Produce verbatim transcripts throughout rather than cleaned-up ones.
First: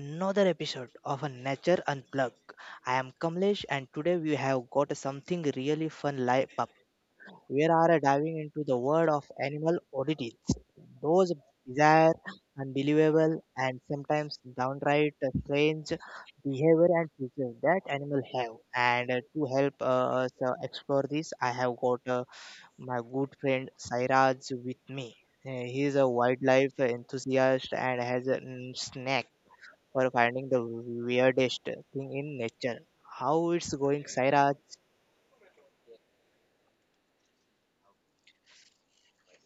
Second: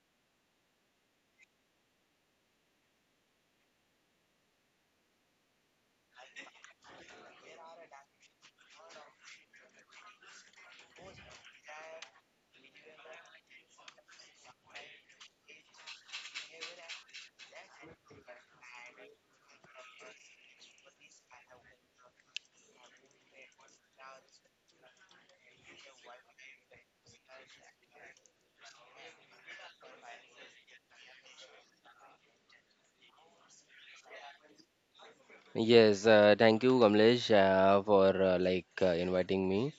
another episode of a Nature Unplugged. I am Kamlesh and today we have got something really fun live up. We are diving into the world of animal oddities, those bizarre, unbelievable and sometimes downright strange behavior and features that animals have. And uh, to help uh, us uh, explore this, I have got uh, my good friend Sairaj with me. Uh, He is a wildlife enthusiast and has a mm, knack for finding the weirdest thing in nature. How it's going, Sairaj? Yes, uh, thank you, Kamlesh, uh, for uh, like uh, inviting me,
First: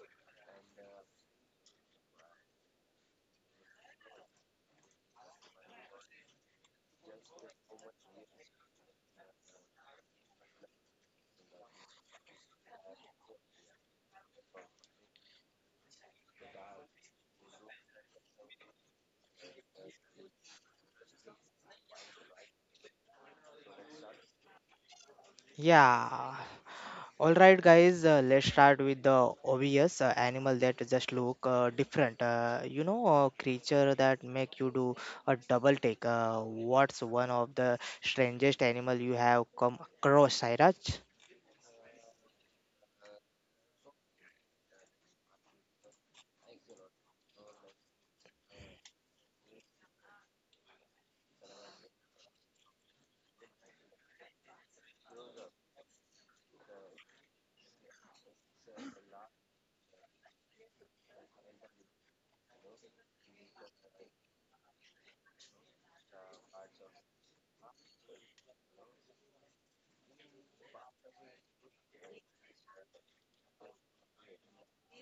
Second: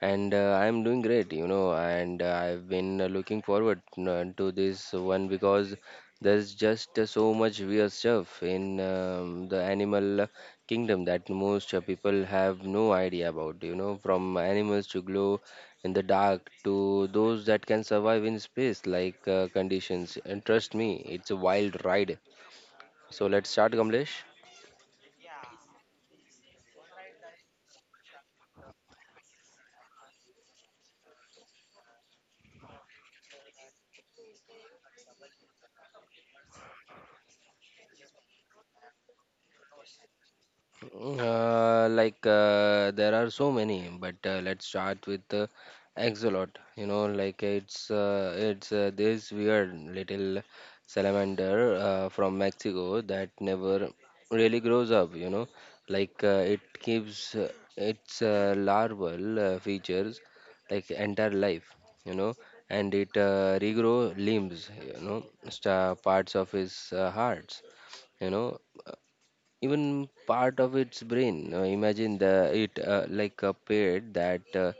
and uh, I'm doing great, you know, and uh, I've been uh, looking forward uh, to this one because there's just uh, so much weird stuff in um, the animal kingdom that most uh, people have no idea about, you know, from animals to glow in the dark to those that can survive in space like uh, conditions. And trust me, it's a wild ride. So let's start, Kamlesh. Yeah. All right, guys. Uh, let's start with the obvious uh, animal that just look uh, different. Uh, you know, a creature that make you do a double take. Uh, what's one of the strangest animal you have come across, Sairaj? Uh, like uh, there are so many, but uh, let's start with uh, Axolot. You know, like it's uh, it's uh, this weird little salamander uh, from Mexico that never really grows up. You know, like uh, it keeps uh, its uh, larval uh, features like entire life. You know, and it uh, regrow limbs. You know, sta parts of his uh, hearts, you know, even part of its brain. Uh, imagine the it uh, like a parrot that uh,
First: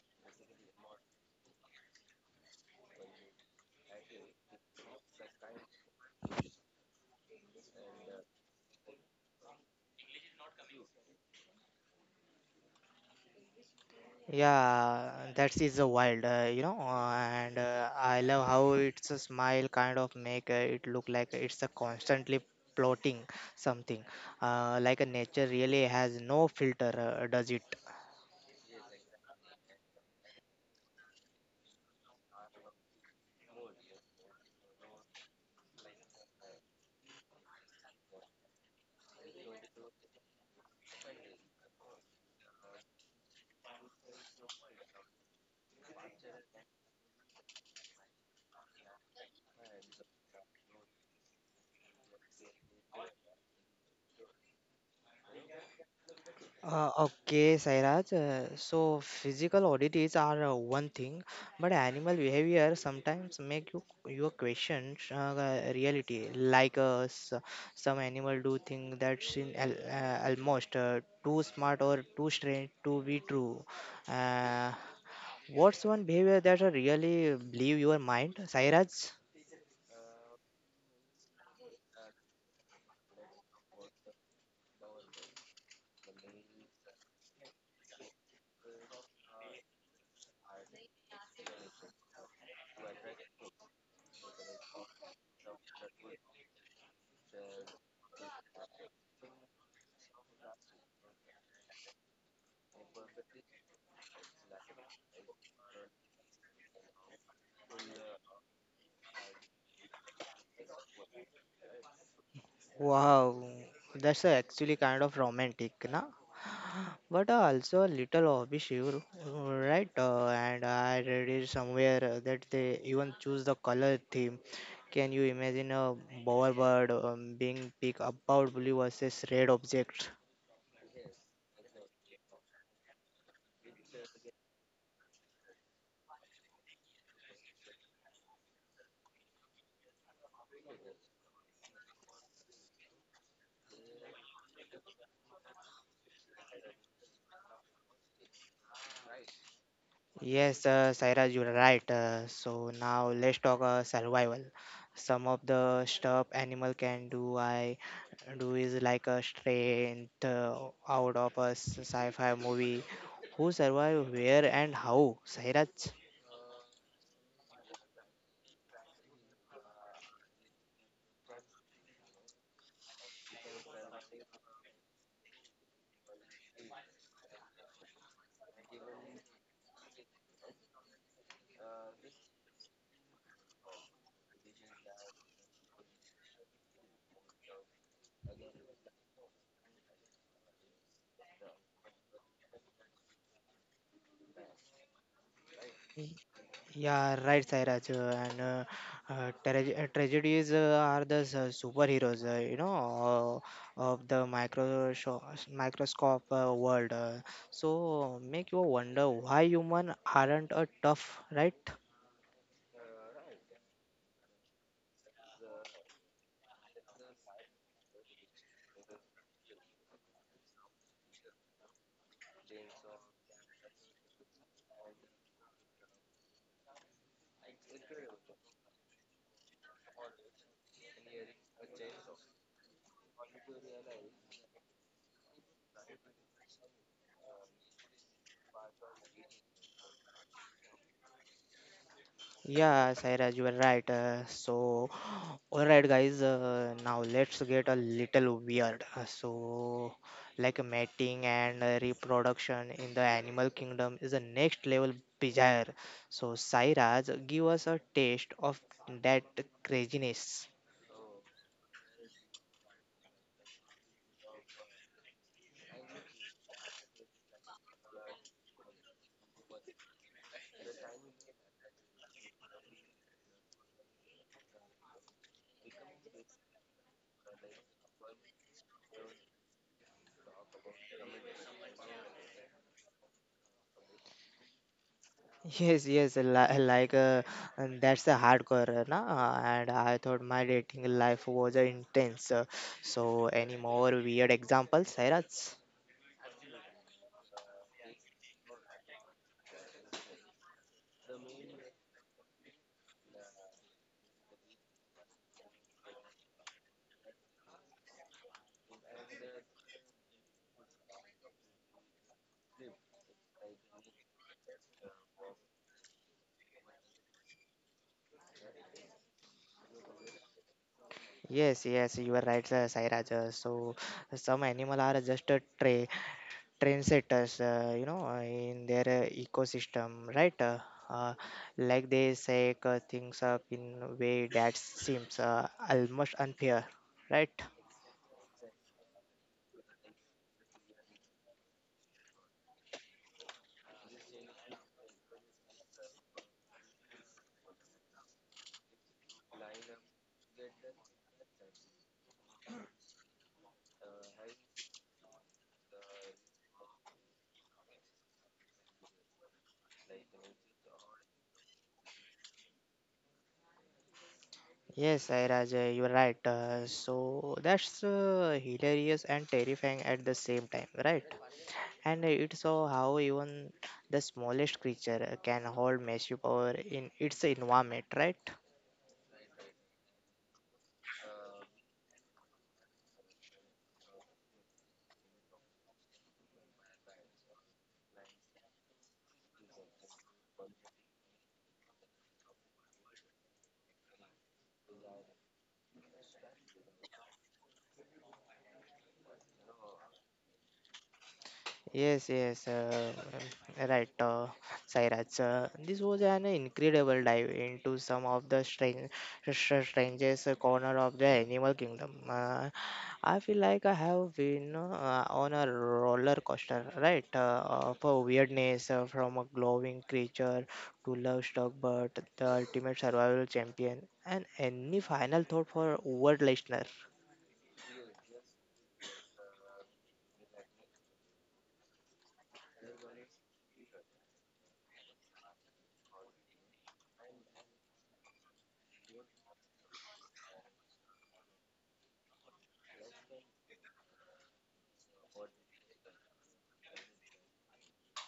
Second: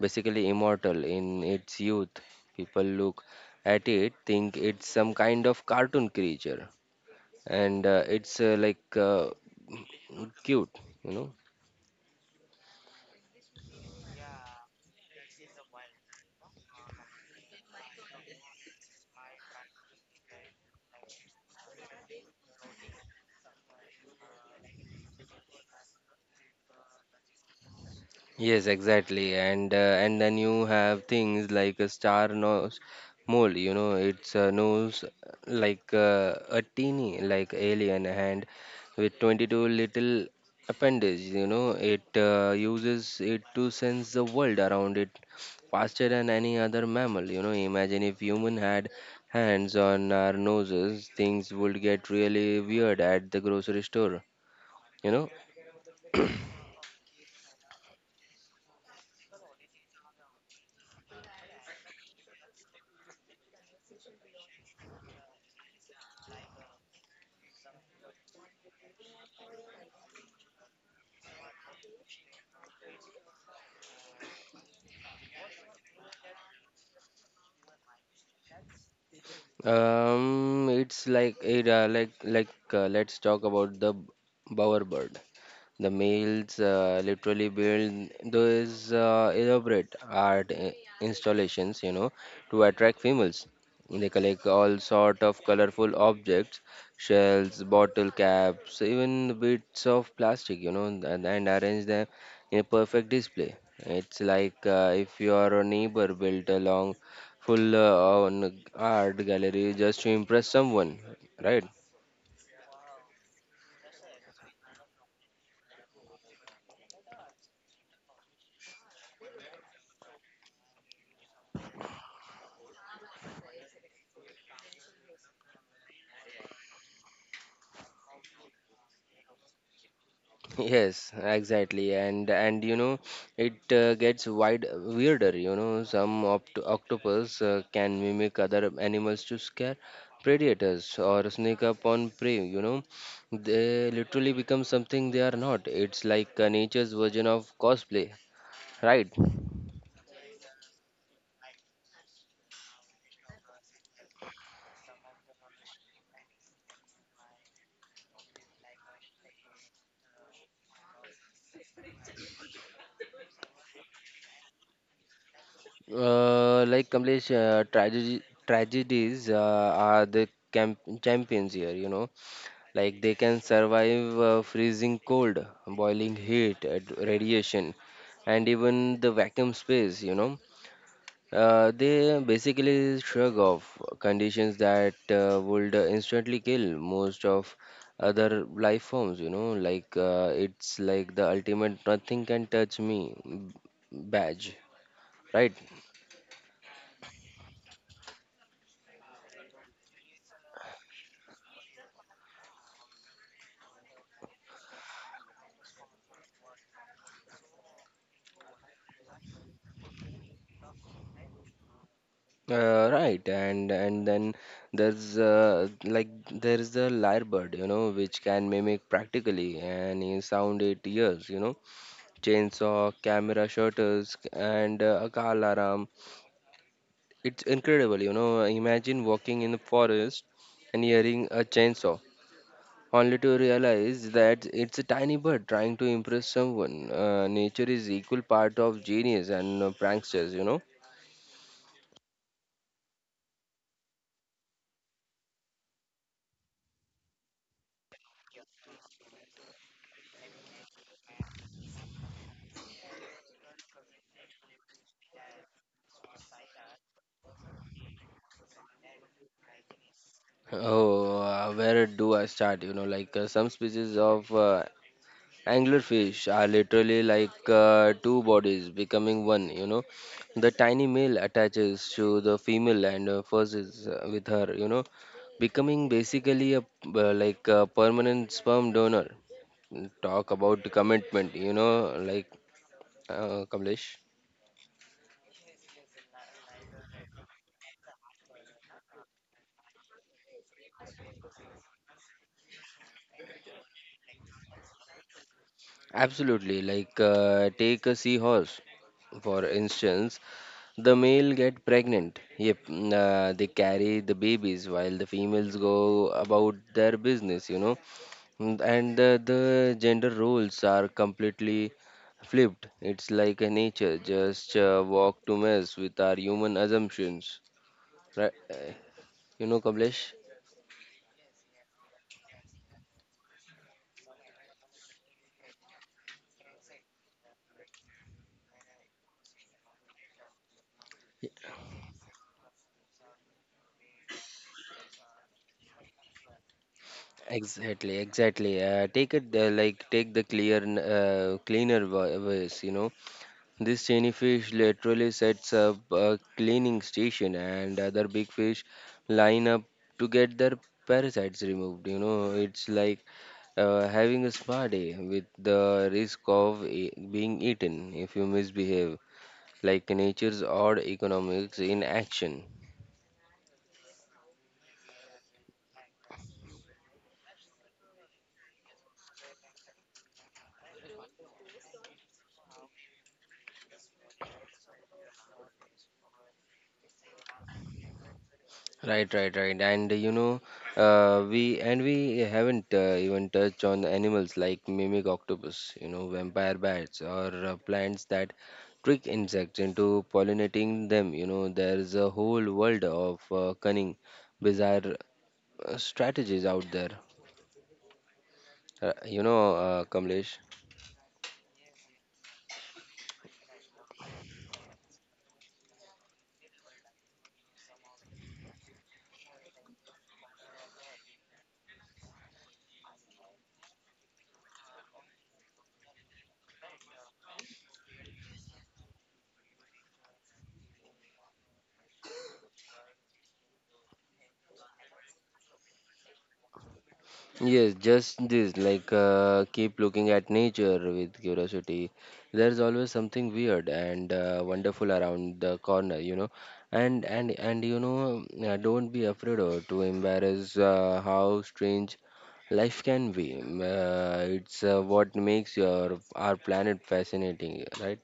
basically immortal in its youth. People look at it, think it's some kind of cartoon creature, and uh, it's uh, like uh, cute, you know. Yeah, that is a wild, uh, you know, uh, and uh, I love how it's a smile kind of make uh, it look like it's a constantly plotting something. Uh, like a nature really has no filter, uh, does it? Yes, exactly, and uh, and then you have things like a star nose mole. You know, it's a nose like uh, a teeny like alien hand with twenty-two little appendage. You know, it uh, uses it to sense the world around it faster than any other mammal. You know, imagine if human had hands on our noses, things would get really weird at the grocery store. You know. Uh, okay, Sairaj. Uh, so physical oddities are uh, one thing, but animal behavior sometimes make you your question uh, the reality. Like uh, s- some animal do things that seem al- uh, almost uh, too smart or too strange to be true. Uh, what's one behavior that uh, really blew your mind, Sairaj? Um, it's like it, uh, like like uh, Let's talk about the bowerbird. The males uh, literally build those uh, elaborate art i- installations, you know, to attract females. They collect all sort of colorful objects, shells, bottle caps, even bits of plastic, you know, and, and arrange them in a perfect display. It's like uh, if your neighbor built a long, full uh, on art gallery just to impress someone, right? Wow, that's uh, actually kind of romantic, na? But uh, also a little hobby, right? Uh, and I read it somewhere uh, that they even choose the color theme. Can you imagine a bowerbird um, being picked about blue versus red object? Yes, exactly, and and you know, it uh, gets wide weirder. You know, some opt octopus uh, can mimic other animals to scare predators or sneak up on prey. You know, they literally become something they are not. It's like uh, nature's version of cosplay, right? Yes, uh, Sairaj, you're right. Uh, so now let's talk uh, survival. Some of the stuff animal can do, I do is like a strength uh, out of a s- sci-fi movie. Who survive where and how, Sairaj? Uh, like Kamlesh, uh, tragedy tragedies uh, are the camp champions here. You know, like they can survive uh, freezing cold, boiling heat, ad- radiation, and even the vacuum space, you know. Uh, they basically shrug off conditions that uh, would instantly kill most of other life forms, you know. Like uh, it's like the ultimate nothing can touch me b- badge, right? Yeah, right, Sairaj. uh, And uh, uh, trage- uh, tragedies uh, are the s- uh, superheroes, uh, you know, uh, of the micro sho- microscope uh, world. Uh, so make you wonder why human aren't a tough, right? Uh, right, and and then there's uh, like there is the lyrebird, you know, which can mimic practically any sound it hears, you know, chainsaw, camera shutters, and uh, a car alarm. It's incredible, you know. Imagine walking in the forest and hearing a chainsaw, only to realize that it's a tiny bird trying to impress someone. Uh, nature is equal part of genius and uh, pranksters, you know. Yeah, Sairaj, you are right. Uh, so, all right, guys. Uh, now let's get a little weird. Uh, so, like mating and uh, reproduction in the animal kingdom is a next level bizarre. So, Sairaj, give us a taste of that craziness. Oh, uh, where do I start? You know, like uh, some species of uh, anglerfish are literally like uh, two bodies becoming one. You know, the tiny male attaches to the female and uh, fuses uh, with her. You know, becoming basically a uh, like a permanent sperm donor. Talk about commitment. You know, like uh, Kamlesh. Yes, yes, li- like uh, and that's a hardcore, uh, na? And I thought my dating life was uh, intense. Uh, so, any more weird examples, Sairaj? Absolutely. Like uh, take a seahorse for instance. The male get pregnant. Yep, mm, uh, they carry the babies while the females go about their business, you know. Mm, And uh, the gender roles are completely flipped. It's like a nature just uh, walk to mess with our human assumptions. Right? Uh, you know, Kamlesh? Yes, yes, you are right, uh, Sairaj. Uh, So some animal are just a tra trendsetters, uh, you know, uh, in their uh, ecosystem, right? Uh, uh, like they say uh, things up in a way that seems uh, almost unfair, right? Exactly, exactly. Uh, take it uh, like take the clear, n- uh, cleaner wa- ways, you know, this tiny fish literally sets up a cleaning station, and other big fish line up to get their parasites removed. You know, it's like uh, having a spa day with the risk of e- being eaten if you misbehave, like nature's odd economics in action. Yes, Sairaj, uh, you are right. Uh, so that's uh, hilarious and terrifying at the same time, right? And it so how even the smallest creature uh, can hold massive power in its environment, right? Right, right, right. And you know, uh, we and we haven't uh, even touched on animals like mimic octopus, you know, vampire bats or uh, plants that trick insects into pollinating them. You know, there's a whole world of uh, cunning, bizarre uh, strategies out there. Uh, you know, uh, Kamlesh. Yes, yes, uh, um, right, uh, Sairaj. Uh, this was an incredible dive into some of the strange, str- strangest corner of the animal kingdom. Uh, I feel like I have been uh, on a roller coaster, right, uh, of uh, weirdness uh, from a glowing creature to love-struck bird, the ultimate survival champion. And any final thought for our listener? Yes, just this, like uh, keep looking at nature with curiosity. There's always something weird and uh, wonderful around the corner, you know. And and and you know, uh, don't be afraid or to embarrass uh, how strange life can be. Uh, it's uh, what makes your our planet fascinating, right?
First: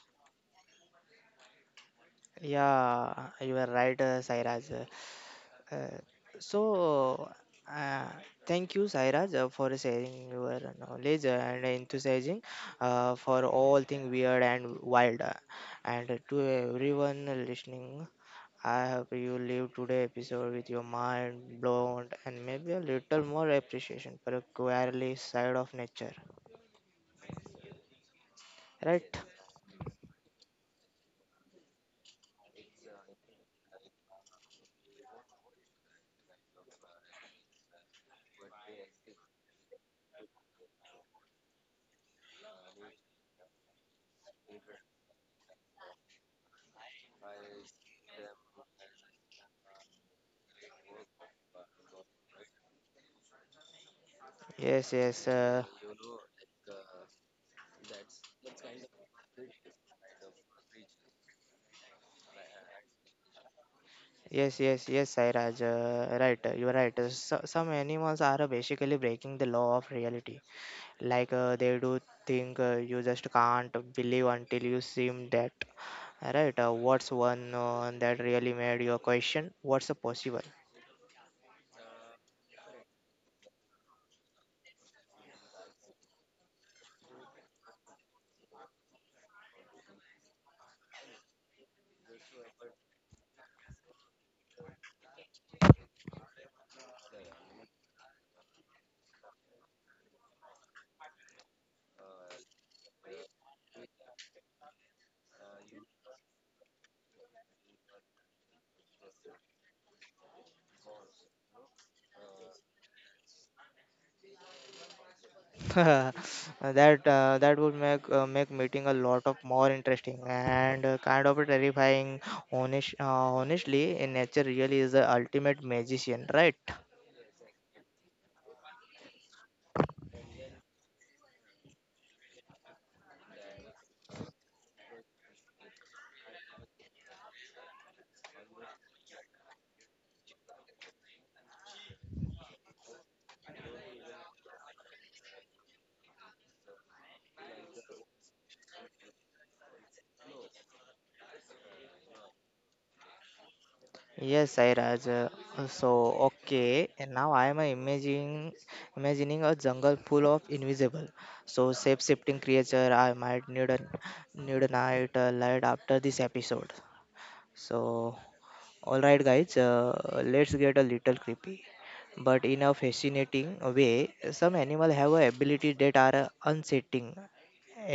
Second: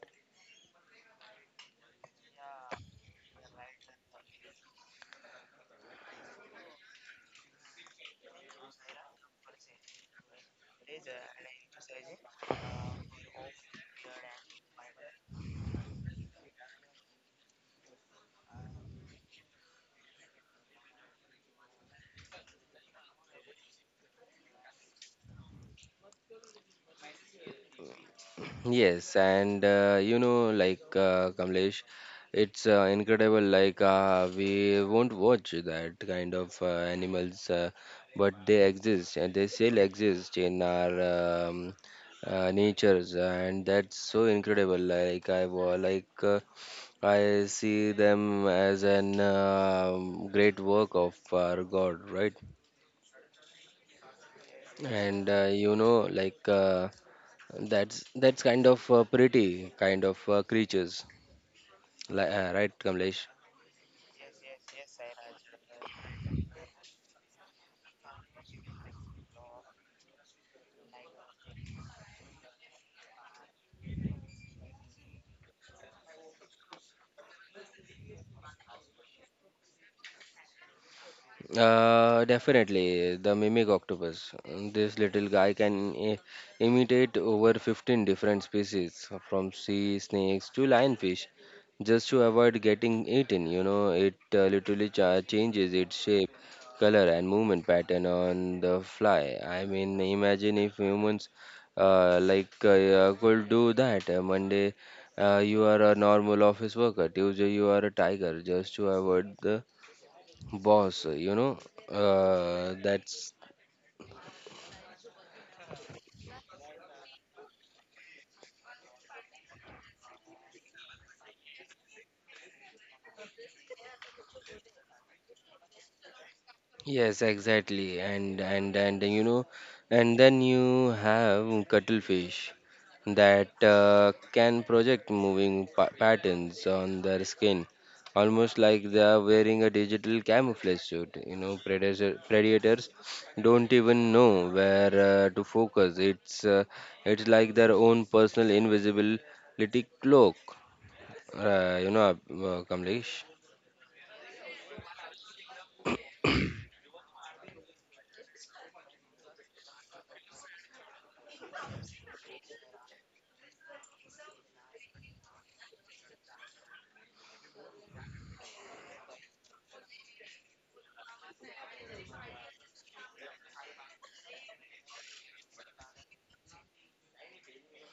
Yeah, you are right, uh, Sairaj. Uh, so, uh, Thank you, Sairaj, uh, for sharing your knowledge and enthusiasm uh, for all things weird and wild. uh, And to everyone listening, I hope you leave today episode with your mind blown and maybe a little more appreciation for the quirky side of nature. Yes, Right? and uh, you know, like uh, Kamlesh, it's uh, incredible. Like uh, we won't watch that kind of uh, animals, uh, but they exist and they still exist in our um, uh, natures, and that's so incredible. Like I wa- like uh, I see them as an um great work of our God, right? Yes, yes. And uh, Uh, you know, like uh, that's that's kind of uh, pretty kind of uh, creatures. Li- uh, right, Kamlesh? Yes, yes, yes, Sairaj. Uh, right, uh, you are right. Uh, So, some animals are uh, basically breaking the law of reality. Like uh, they do think uh, you just can't believe until you see that right uh, what's one uh, that really made your question what's uh, possible. Uh, definitely, the mimic octopus. This little guy can i- imitate over fifteen different species, from sea snakes to lionfish, just to avoid getting eaten. You know, it uh, literally cha- changes its shape, color, and movement pattern on the fly. I mean, imagine if humans uh, like uh, uh, could do that. Uh, Monday, uh, you are a normal office worker. Tuesday, you are a tiger, just to avoid the boss, you know. Uh, that's That uh, that would make uh, make meeting a lot of more interesting and uh, kind of terrifying honest, uh, honestly in nature really is the ultimate magician right. Yes, exactly, and and and you know, and then you have cuttlefish that uh, can project moving pa- patterns on their skin, almost like they are wearing a digital camouflage suit, you know. Predator, predators don't even know where uh, to focus. It's uh, it's like their own personal invisibility cloak, uh, you know uh, Kamlesh. Yes, Sairaj. Uh, So, okay, and now I am uh, imagining imagining a jungle full of invisible, so shape-shifting creature. I might need a need a night uh, light after this episode. So, all right, guys, uh, let's get a little creepy, but in a fascinating way. Some animal have a ability that are uh, unsettling.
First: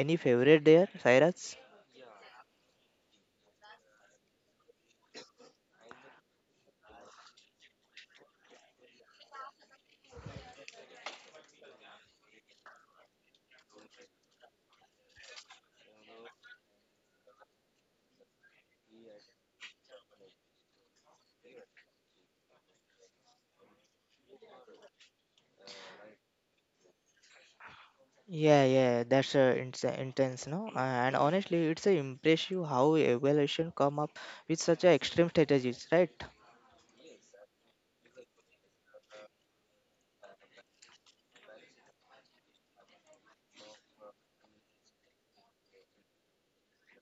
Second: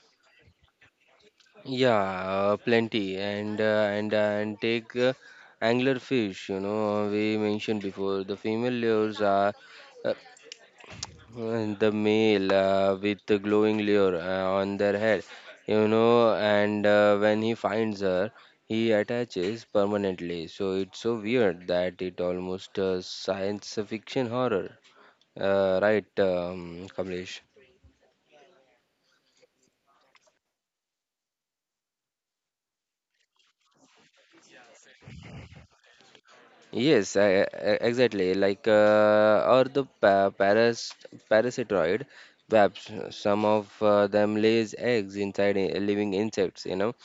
Any favorite there, Sairaj? Yeah, uh, plenty, and uh, and uh, and take uh, angler fish. You know, we mentioned before the female lures are uh, and the male uh, with the glowing lure uh, on their head. You know, and uh, when he finds her, he attaches permanently. So it's so weird that it almost uh, science fiction horror. Uh, right, um, Kamlesh? Yeah, yeah, that's uh, it's uh, intense, no? Uh, and honestly, it's uh, impressive how evaluation come up with such a extreme strategies, right? Yes, I, I- exactly. Like, uh, or the pa paras parasitoid webs. Some of uh, them lays eggs inside i- living insects. You know,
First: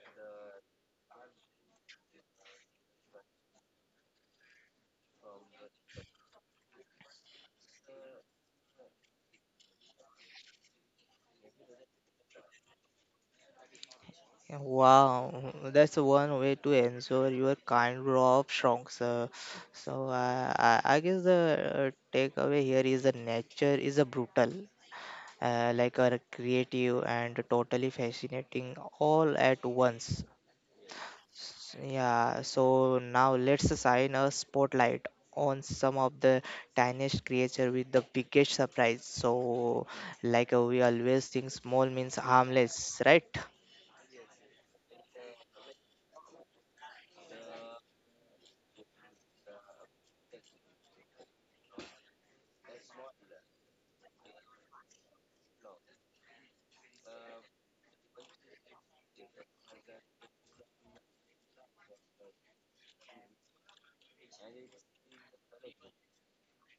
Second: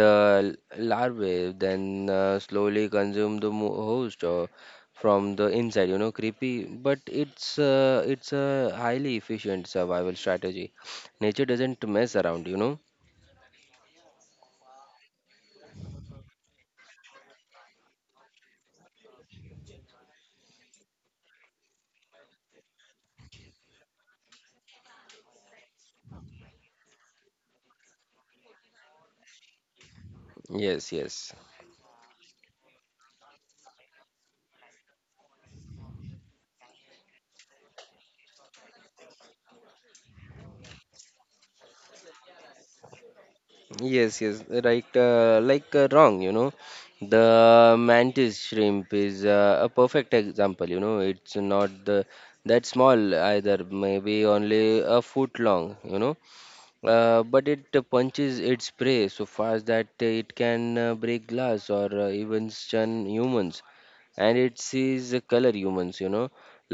the l- larvae then uh, slowly consume the mo- host uh, from the inside. You know, creepy, but it's uh, it's a highly efficient survival strategy. Nature doesn't mess around. You know. Wow, that's one way to ensure your kind of strong, sir. So uh, I, I guess the uh, takeaway here is that nature is a brutal, uh, like a creative and totally fascinating all at once. Yes, yes. Yeah, so now let's shine a spotlight on some of the tiniest creature with the biggest surprise. So, like uh, we always think small means harmless, right? Yes, yes, right. Uh, like uh, wrong, you know. The mantis shrimp is uh, a perfect example. You know, it's not the that small either. Maybe only a foot long. You know, uh, but it uh, punches its prey so fast that it can uh, break glass or uh, even stun humans. And it sees the color humans, you know,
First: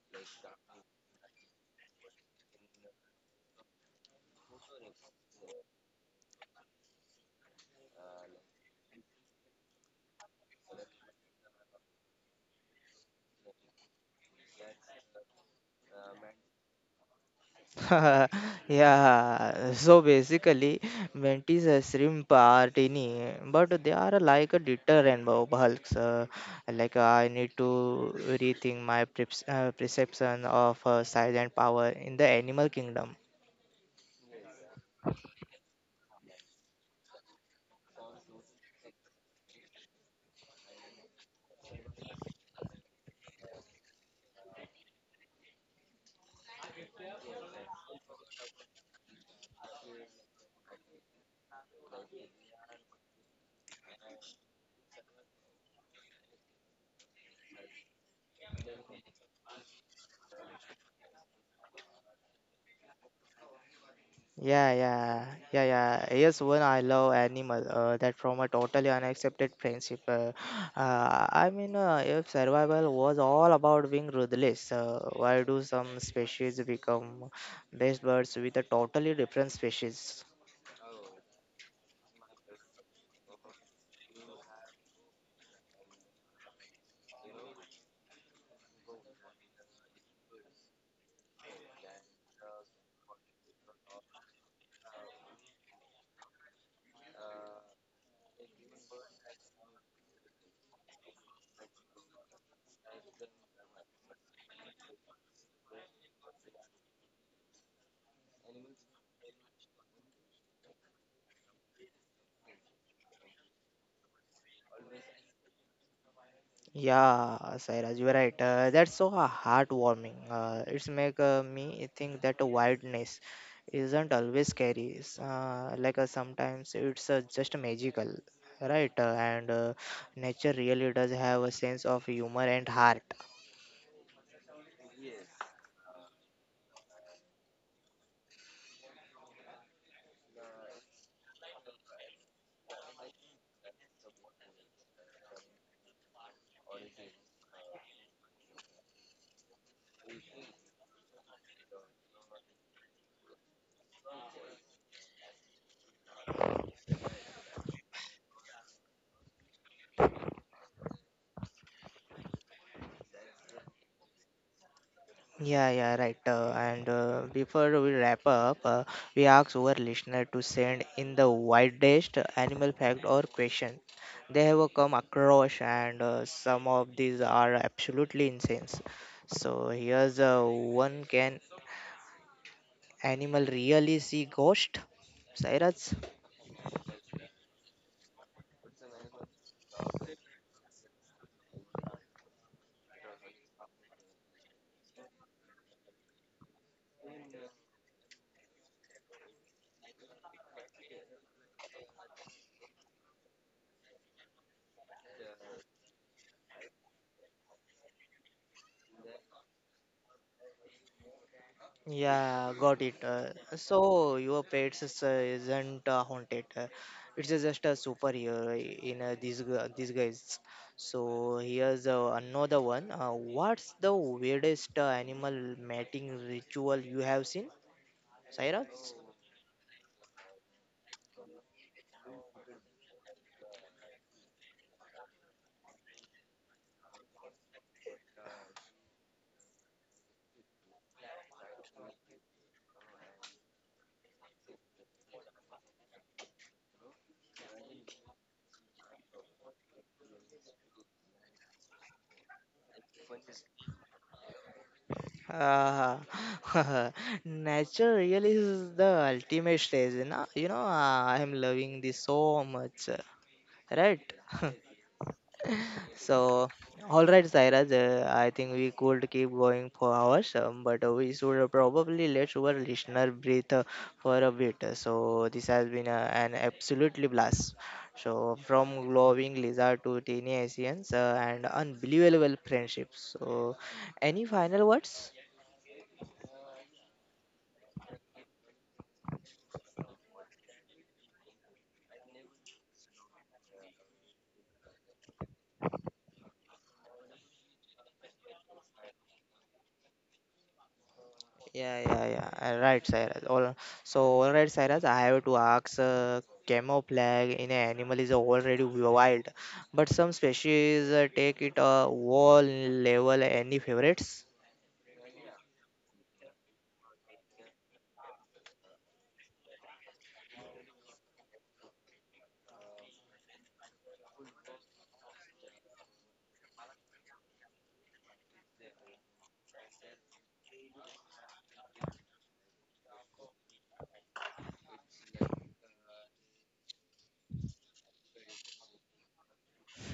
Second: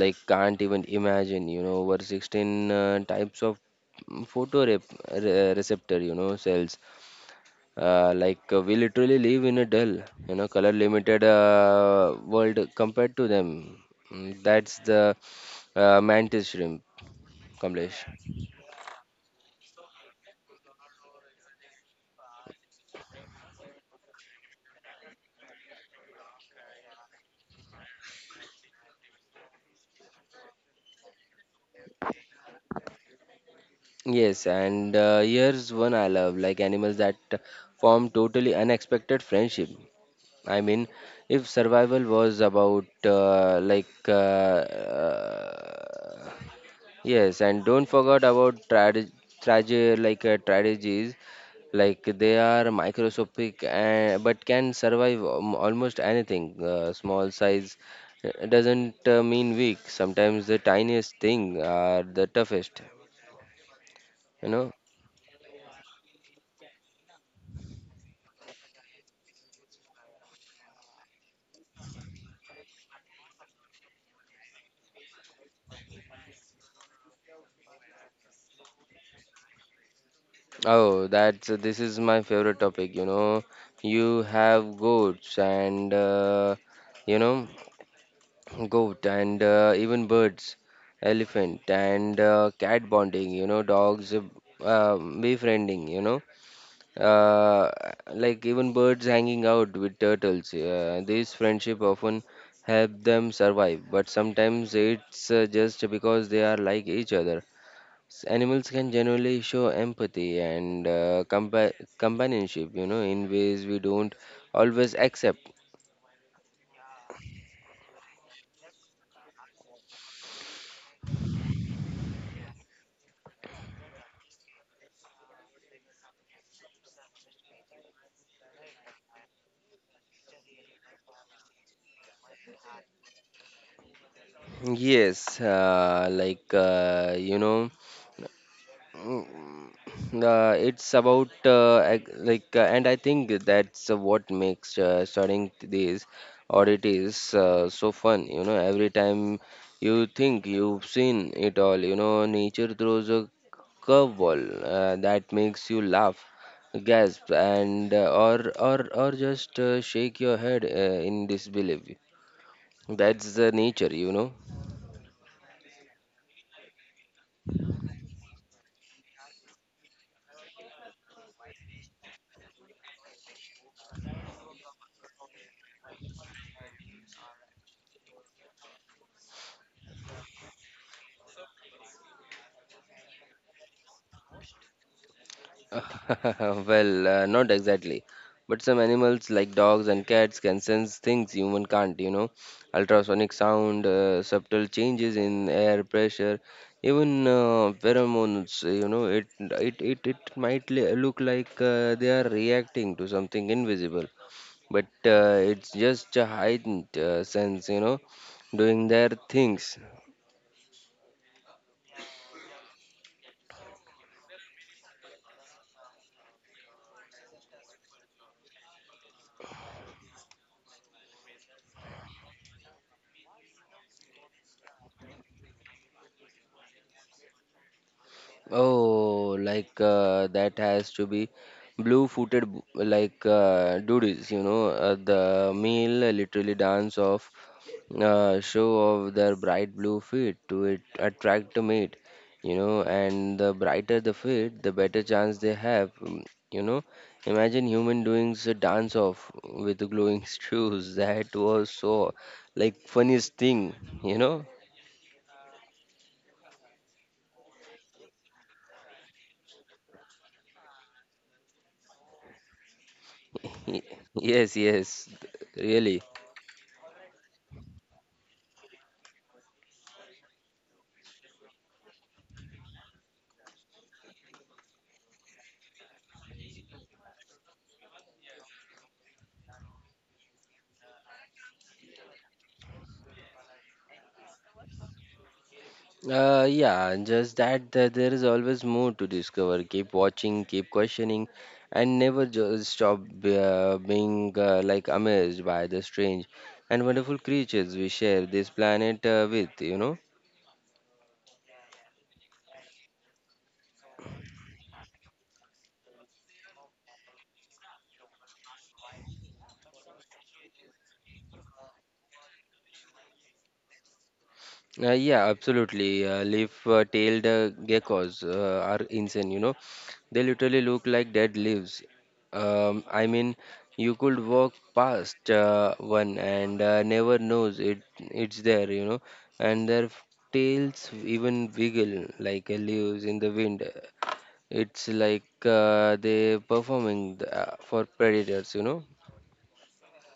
like can't even imagine, you know, over sixteen uh, types of photoreceptor, you know, cells. Uh, like uh, we literally live in a dull, you know, color limited uh, world compared to them. Mm, That's the uh, mantis shrimp, Kamlesh. Yeah, so basically, mantis uh, shrimp are tiny, but they are like a deterrent bu- bulks. Uh, like uh, I need to rethink my preps- uh, perception of uh, size and power in the animal kingdom. Yes, and uh, here's one I love, like animals that form totally unexpected friendship. I mean, if survival was about uh, like uh, uh, yes, and don't forget about trage- trage- like uh, strategies, like they are microscopic and but can survive um, almost anything. Uh, small size uh, doesn't uh, mean weak. Sometimes the tiniest thing are the toughest. You know. Yeah, yeah, yeah, yeah. Here's one I love animal. Uh, that from a totally unaccepted friendship. Uh, uh, I mean, uh, if survival was all about being ruthless, uh, why do some species become best birds with a totally different species? Oh, that's this is my favorite topic. You know, you have goats and uh, you know. Goat and uh, even birds, elephant and uh, cat bonding, you know, dogs uh, um, befriending, you know, uh, like even birds hanging out with turtles. Uh, these friendship often help them survive, but sometimes it's uh, just because they are like each other. S- Animals can generally show empathy and uh, compa companionship, you know, in ways we don't always accept. Yeah, Sairaj, you're right. Uh, that's so uh, heartwarming. Uh, it's make uh, me think that wildness isn't always scary. It's, Uh, like uh, sometimes it's uh, just magical, right? Uh, and uh, Nature really does have a sense of humor and heart. Yes, uh, like uh, you know. Mm, Uh, it's about uh, ag- like, uh, and I think that's uh, what makes uh, studying these audit is uh, so fun. You know, every time you think you've seen it all, you know, nature throws a curveball uh, that makes you laugh, gasp, and uh, or or or just uh, shake your head uh, in disbelief. That's the nature, you know. Yeah, yeah, right. Uh, and uh, Before we wrap up, uh, we ask our listener to send in the wildest animal fact or question they have uh, come across, and uh, some of these are absolutely insane. So here's uh, one: Can animal really see ghost? Cyrus? Well, uh, not exactly. But some animals like dogs and cats can sense things human can't, you know. Ultrasonic sound, uh, subtle changes in air pressure, even uh, pheromones, you know, it it it, it might li- look like uh, they are reacting to something invisible, but uh, it's just a heightened uh, sense, you know, doing their things. Yeah, got it. Uh, so your pets is, uh, isn't uh, haunted. Uh, it's uh, just a superhero in uh, these gu- these guys. So here's uh, another one. Uh, what's the weirdest uh, animal mating ritual you have seen, Cyrus? Oh, like uh, that has to be blue-footed, b- like uh, duties, you know, uh, the male literally dance off, uh, show off their bright blue feet to it, attract a mate, you know, and the brighter the feet, the better chance they have, mm, you know. Imagine human doing a dance off with glowing shoes. That was so like funniest thing, you know. Uh, nature really is the ultimate stage. You know, you know uh, I'm loving this so much. uh, Right? Yes, yes, really. So, all right, Zairaj, uh, I think we could keep going for hours, um, but uh, we should probably let our listener breathe uh, for a bit. So, this has been uh, an absolutely blast. So, from glowing lizard to teeny Asians uh, and unbelievable friendships. So, any final words? Uh, yeah, and just that, that there is always more to discover. Keep watching, keep questioning, and never just stop be- uh, being uh, like amazed by the strange and wonderful creatures we share this planet uh, with, you know. Yeah, yeah, yeah. Uh, Right, Sairaj. All so, all right, Sairaj. I have to ask. Uh, camouflage in an animal is already wild, but some species uh, take it a whole level. Any favorites? Uh, yeah, absolutely. Uh, Leaf-tailed uh, geckos uh, are insane, you know. They literally look like dead leaves. Um, I mean, you could walk past uh, one and uh, never knows it it's there, you know. And their f- tails even wiggle like uh, leaves in the wind. It's like uh, they performing the, uh, for predators, you know.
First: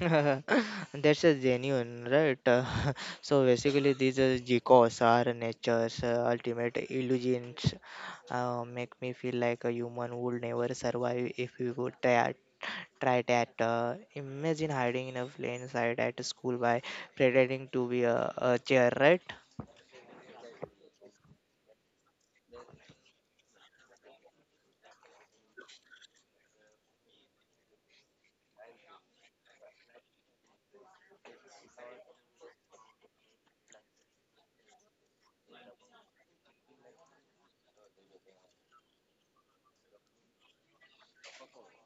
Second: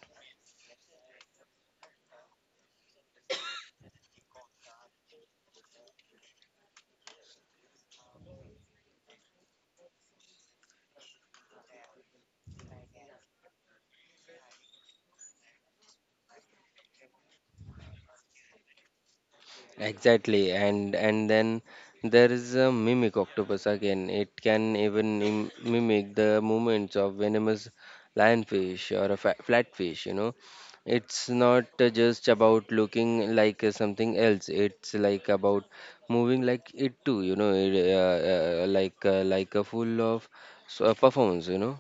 That's a genuine, right? So basically, these uh, geckos are nature's uh, ultimate illusions. Uh, make me feel like a human would never survive if we would try, try that. Uh, imagine hiding in a plain sight at a school by pretending to be a, a chair, right? Exactly, and and then there is a mimic octopus again. It can even im- mimic the movements of venomous lionfish or a fa- flatfish. You know, it's not uh, just about looking like uh, something else. It's like about moving like it too. You know, it, uh, uh, like uh, like a full of s- uh, performance. You know,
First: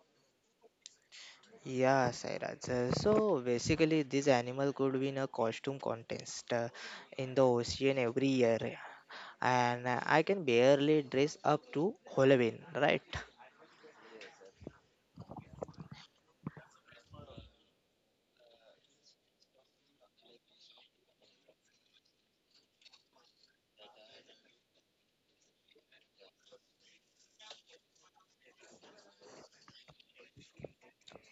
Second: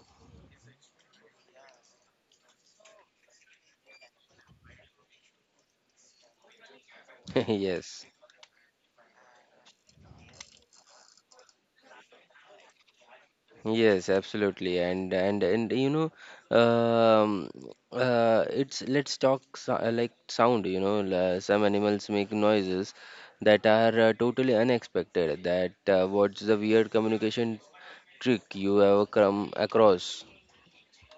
Yeah, Sairaj. Uh, So basically, this animal could win a costume contest uh, in the ocean Yes. every year, and uh, I can barely dress up to Halloween, right? Yes, absolutely, and and and you know, um, uh, it's let's talk so, uh, like sound. You know, la- some animals make noises that are uh, totally unexpected. That uh, What's the weird communication trick you ever come across?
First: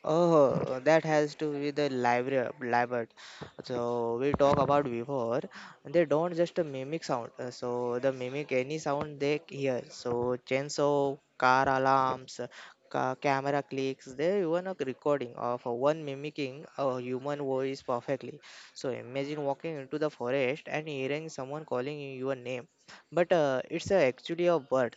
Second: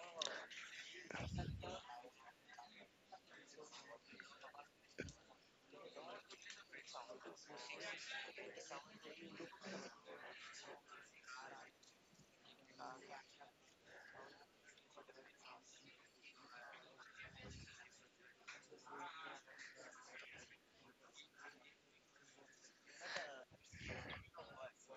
Oh, that has to be the library Libert. So we talk about before. They don't just mimic sound. uh, So they mimic any sound they hear. So chainsaw, car alarms, ca- camera clicks. They even a recording of one mimicking a human voice perfectly. So imagine walking into the forest and hearing someone calling your name, but uh, it's uh, actually a bird.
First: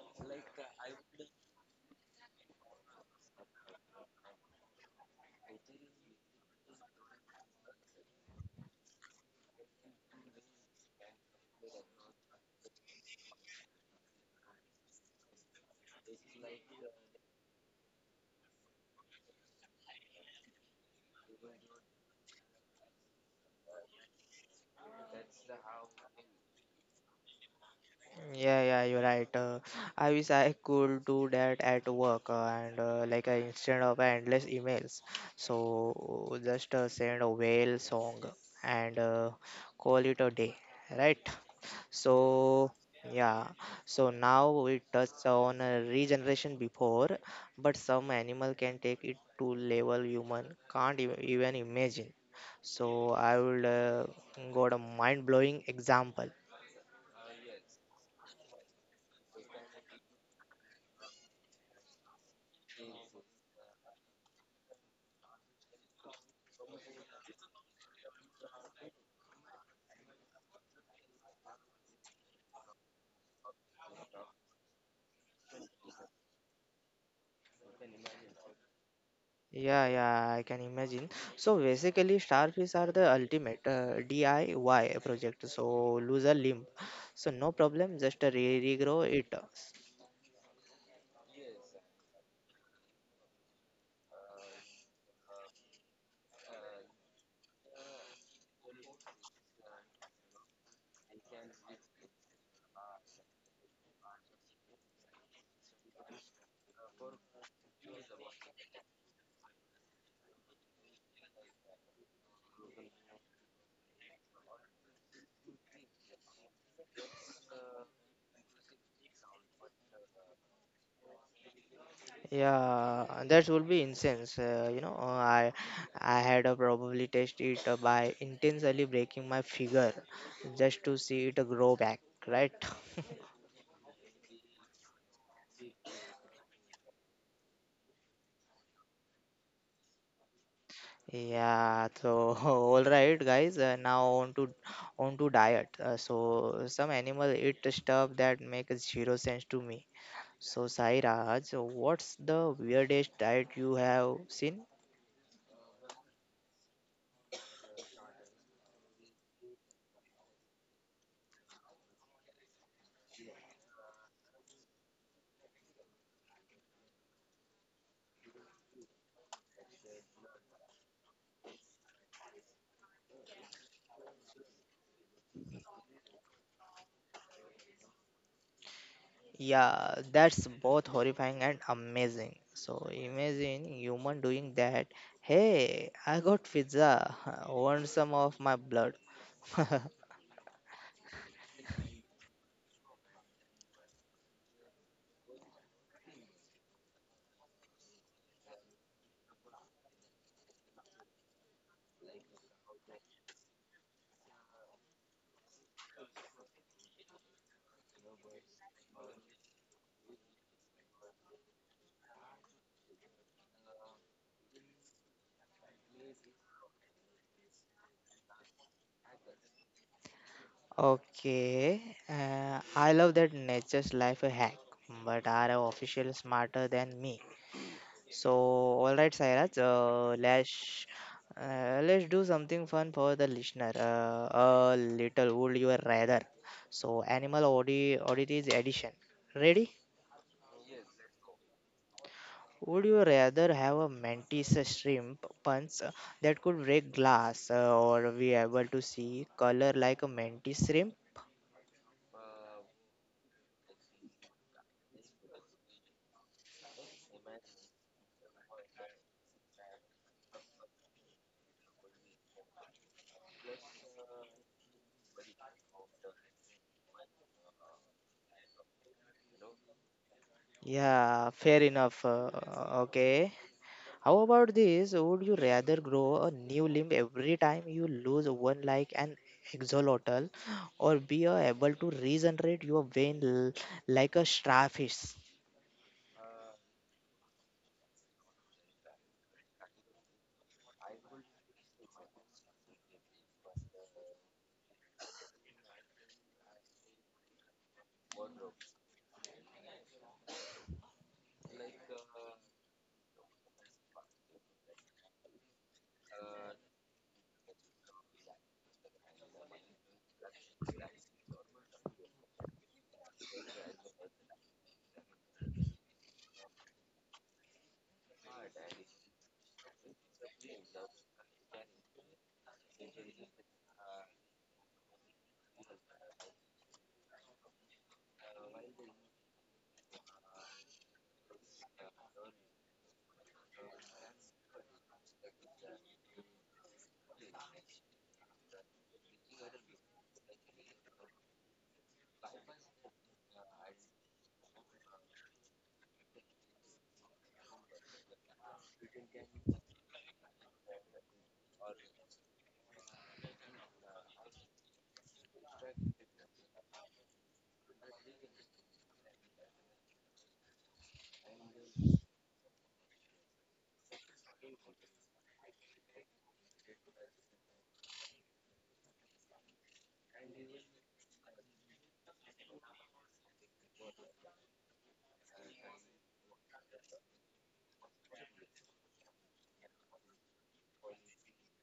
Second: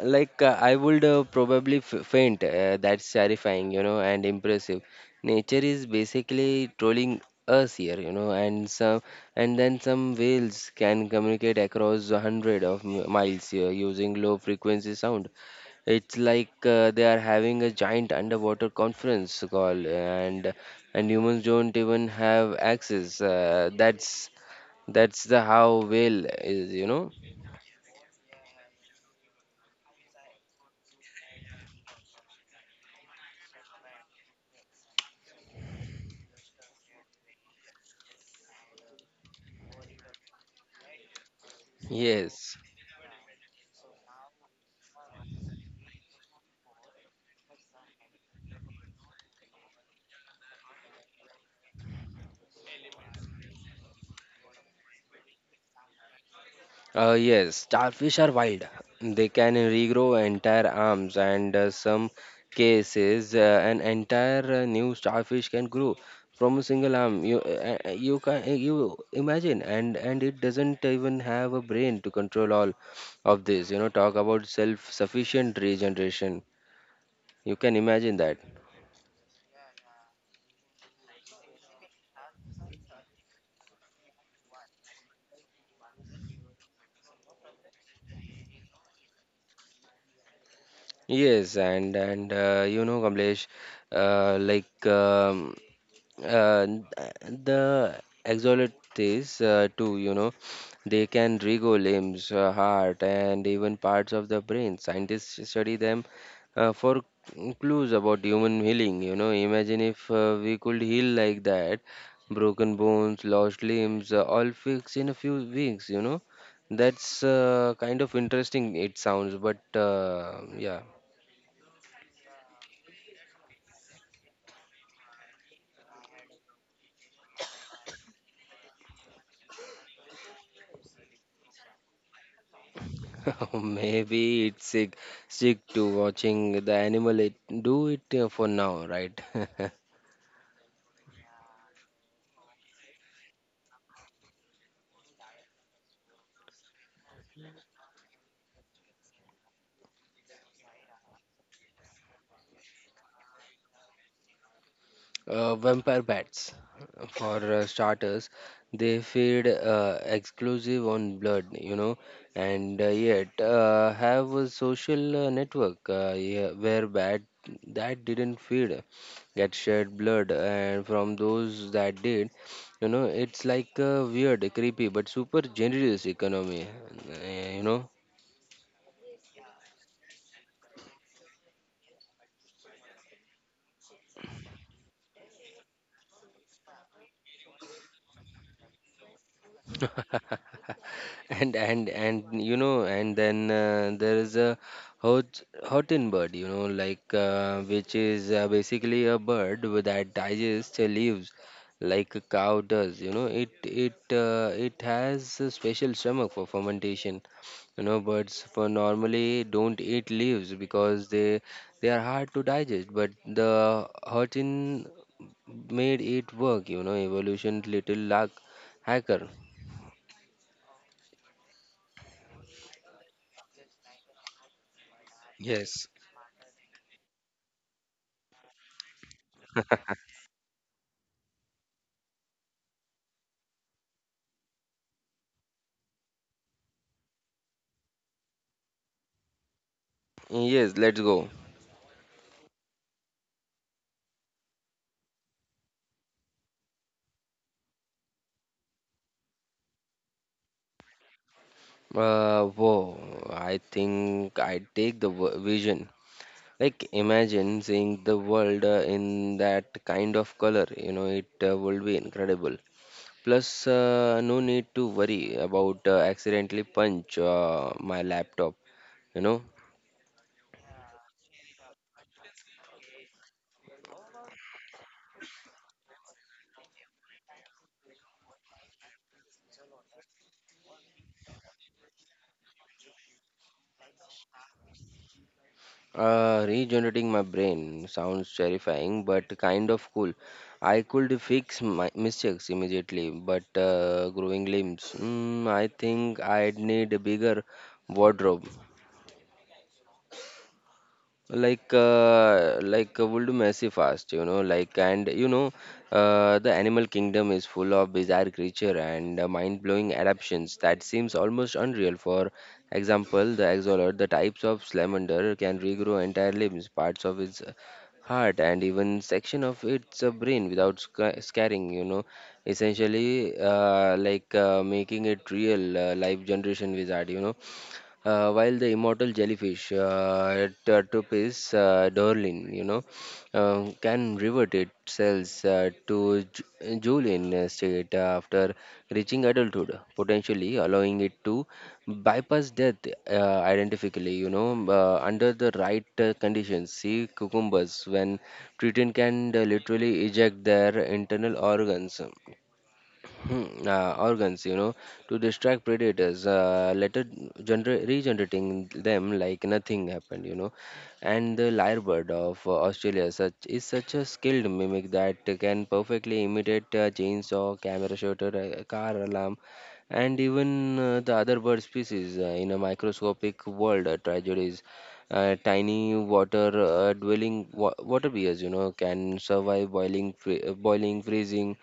Like uh, I would uh, probably f- faint. Uh, that's terrifying, you know, and impressive. Nature is basically trolling us here, you know, and some and then some whales can communicate across a hundred of m- miles here using low frequency sound. It's like uh, they are having a giant underwater conference call, and and humans don't even have access. Uh, that's that's the how whale is, you know. Yeah, yeah, you're right. Uh, I wish I could do that at work uh, and uh, like uh, instead of endless emails. So just uh, send a whale song and uh, call it a day, right? Yes. So yeah, so now we touched on uh, regeneration before, but some animal can take it to level human can't ev- even imagine. So I will uh, got a mind blowing example. Uh, yes, starfish are wild. They can regrow entire arms, and uh, some cases, uh, an entire uh, new starfish can grow from a single arm. You, uh, uh, you can, uh, you imagine, and and it doesn't even have a brain to control all of this. You know, talk about self-sufficient regeneration. You can imagine that. Yeah, yeah, I can imagine. So basically, starfish are the ultimate uh, D I Y project. So lose a limb, so no problem, just uh, re regrow it. Yes, and and uh, you know, Kamlesh, uh, like um, uh, uh, the exoletes uh, too, you know, they can regrow limbs, uh, heart, and even parts of the brain. Scientists study them uh, for clues about human healing. You know, imagine if uh, we could heal like that, broken bones, lost limbs, uh, all fixed in a few weeks. You know, that's uh, kind of interesting. It sounds, but uh, yeah. Yeah, that would be incense. Uh, you know, uh, I I had uh, probably test it uh, by intentionally breaking my figure just to see it grow back, right? Maybe it's sick, sick to watching the animal it, do it uh, for now, right? Yeah, so all right, guys. Uh, now on to on to diet. Uh, so some animal eat stuff that makes zero sense to me. So Sairaj, what's the weirdest diet you have seen? uh, Vampire bats, for uh, starters, they feed uh, exclusive on blood, you know, and uh, yet uh, have a social uh, network uh, yeah, where bat that didn't feed get shared blood, and from those that did, you know, it's like a weird, creepy, but super generous economy, uh, you know. Yeah, that's both horrifying and amazing. So imagine human doing that. Hey, I got pizza. Want some of my blood? And and and you know, and then uh, there is a hot hotin bird, you know, like uh, which is uh, basically a bird with- that digests the leaves like a cow does. You know, it it uh, it has a special stomach for fermentation. You know, birds for normally don't eat leaves because they they are hard to digest. But the hotin made it work. You know, evolution little luck hacker. Okay, uh, I love that nature's life hack, but are Yes, official smarter than me? So, all right, Sairaj, uh, let's uh, let's do something fun for the listener. Uh, a little would you rather? So, animal audi oddities edition. Ready? yes, let's go. Would you rather have a mantis shrimp punch uh, that could break glass, uh, or be able to see color like a mantis shrimp? Uh, whoa, I think I take the w- vision. Like, imagine seeing the world uh, in that kind of color, you know, it uh, would be incredible. Plus, uh, no need to worry about uh, accidentally punch uh, my laptop, you know. Yeah, fair enough. Uh, okay. How about this? Would you rather grow a new limb every time you lose one like an axolotl or be uh, able to regenerate your vein l- like a starfish? Uh, regenerating my brain sounds terrifying, but kind of cool. I could fix my mistakes immediately, but uh, growing limbs, mm, I think I'd need a bigger wardrobe like uh, like uh, will do massive fast. You know like and you know uh, the animal kingdom is full of bizarre creature and uh, mind-blowing adaptations that seems almost unreal. For example, the axolotl, the types of salamander, can regrow entire limbs, parts of its heart, and even section of its uh, brain without sc- scaring, you know essentially uh, like uh, making it real uh, life generation wizard. You know uh, while the immortal jellyfish, uh, Tartopis uh, dorlin, you know, um, can revert itself uh, to ju- Julian state after reaching adulthood, potentially allowing it to bypass death uh, identically, you know, um, uh, under the right uh, conditions. See cucumbers when treated can uh, literally eject their internal organs Hmm, uh, organs, you know, to distract predators, uh, later gener- regenerating them like nothing happened, you know. And the lyrebird of uh, Australia such is such a skilled mimic that can perfectly imitate a chainsaw, camera shutter, a car alarm, and even uh, the other bird species uh, in a microscopic world uh, tragedies. Uh, tiny water uh, dwelling wa- water bears, you know, can survive boiling, fre- uh, boiling, freezing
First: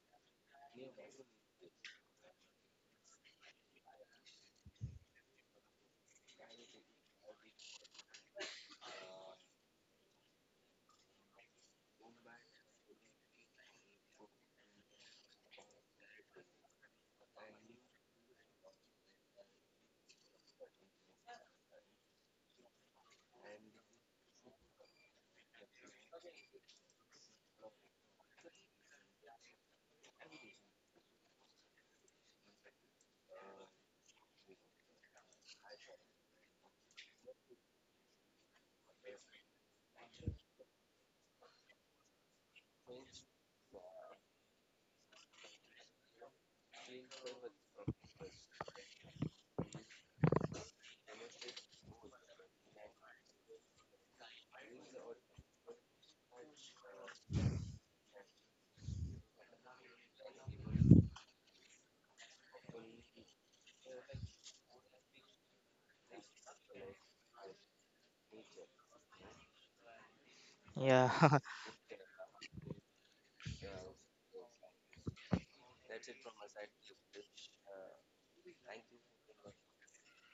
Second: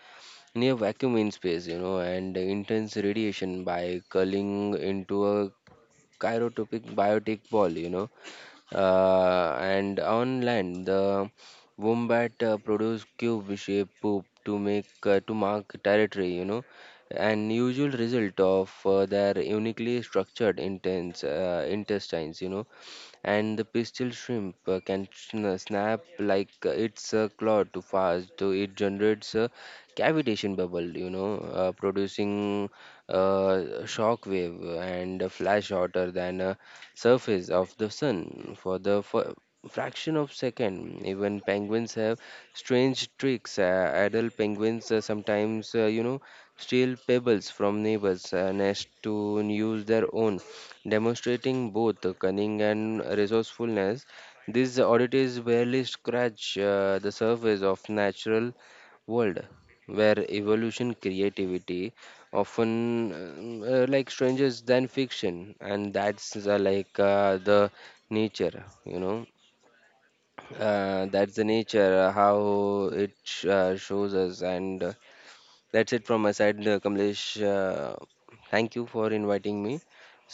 near vacuum in space, you know, and intense radiation by curling into a chirotropic biotic ball, you know. Uh, and on land, the wombat uh, produce cube-shaped poop to make uh, to mark territory, you know, an usual result of uh, their uniquely structured intense uh, intestines. You know, and the pistol shrimp uh, can sn- snap like uh, its uh, claw to fast, so it generates a cavitation bubble, you know, uh, producing uh, shock wave and a flash hotter than surface of the sun for the f- fraction of second. Even penguins have strange tricks. Uh, adult penguins uh, sometimes uh, you know steal pebbles from neighbors uh, nest to use their own, demonstrating both the cunning and resourcefulness. These oddities barely scratch uh, the surface of natural world where evolution creativity often um, uh, like strangers than fiction. And that's uh, like uh, the nature, you know uh, that's Yeah. the nature uh, how it sh- uh, shows us and uh, That's it from my side, uh, Kamlesh. Uh, thank you for inviting me,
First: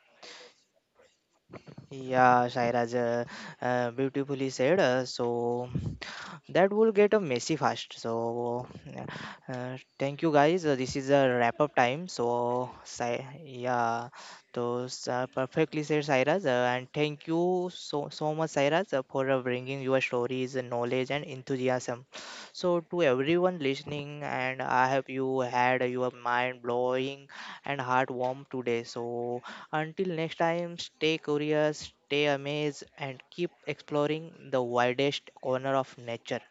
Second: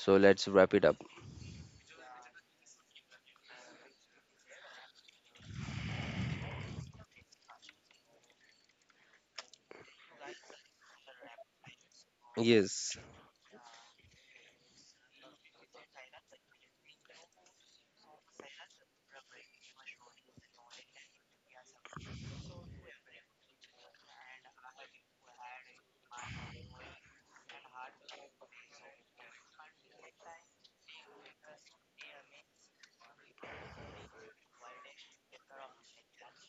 so let's wrap it up. Yeah, Shairaj, uh, uh, beautifully said. Uh, so that will get a messy fast. So uh, uh, thank you guys. Uh, this is a wrap up time. So Yes. Sai, yeah, so uh, perfectly said, Sairaj. Uh, and thank you so so much, Sairaj, uh, for uh, bringing your stories, knowledge, and enthusiasm. So to everyone listening, and I hope you had your mind blowing and heart warm today. So until next time, stay curious, stay amazed, and keep exploring the widest corner of nature.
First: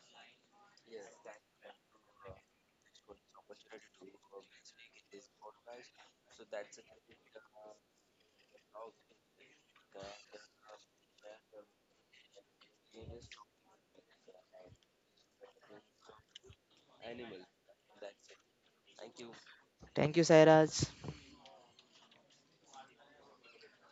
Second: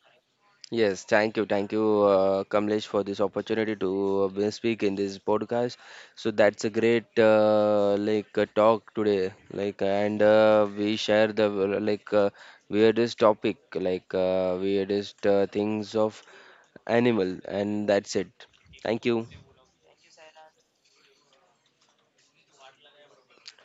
Yes, thank you, thank you, uh, Kamlesh, for this opportunity to uh, speak in this podcast. So that's a great uh, like uh, talk today, like and uh, we share the uh, like uh, weirdest topic, like uh, weirdest uh, things of animal, and that's it. Thank you. Thank you, Sairaj.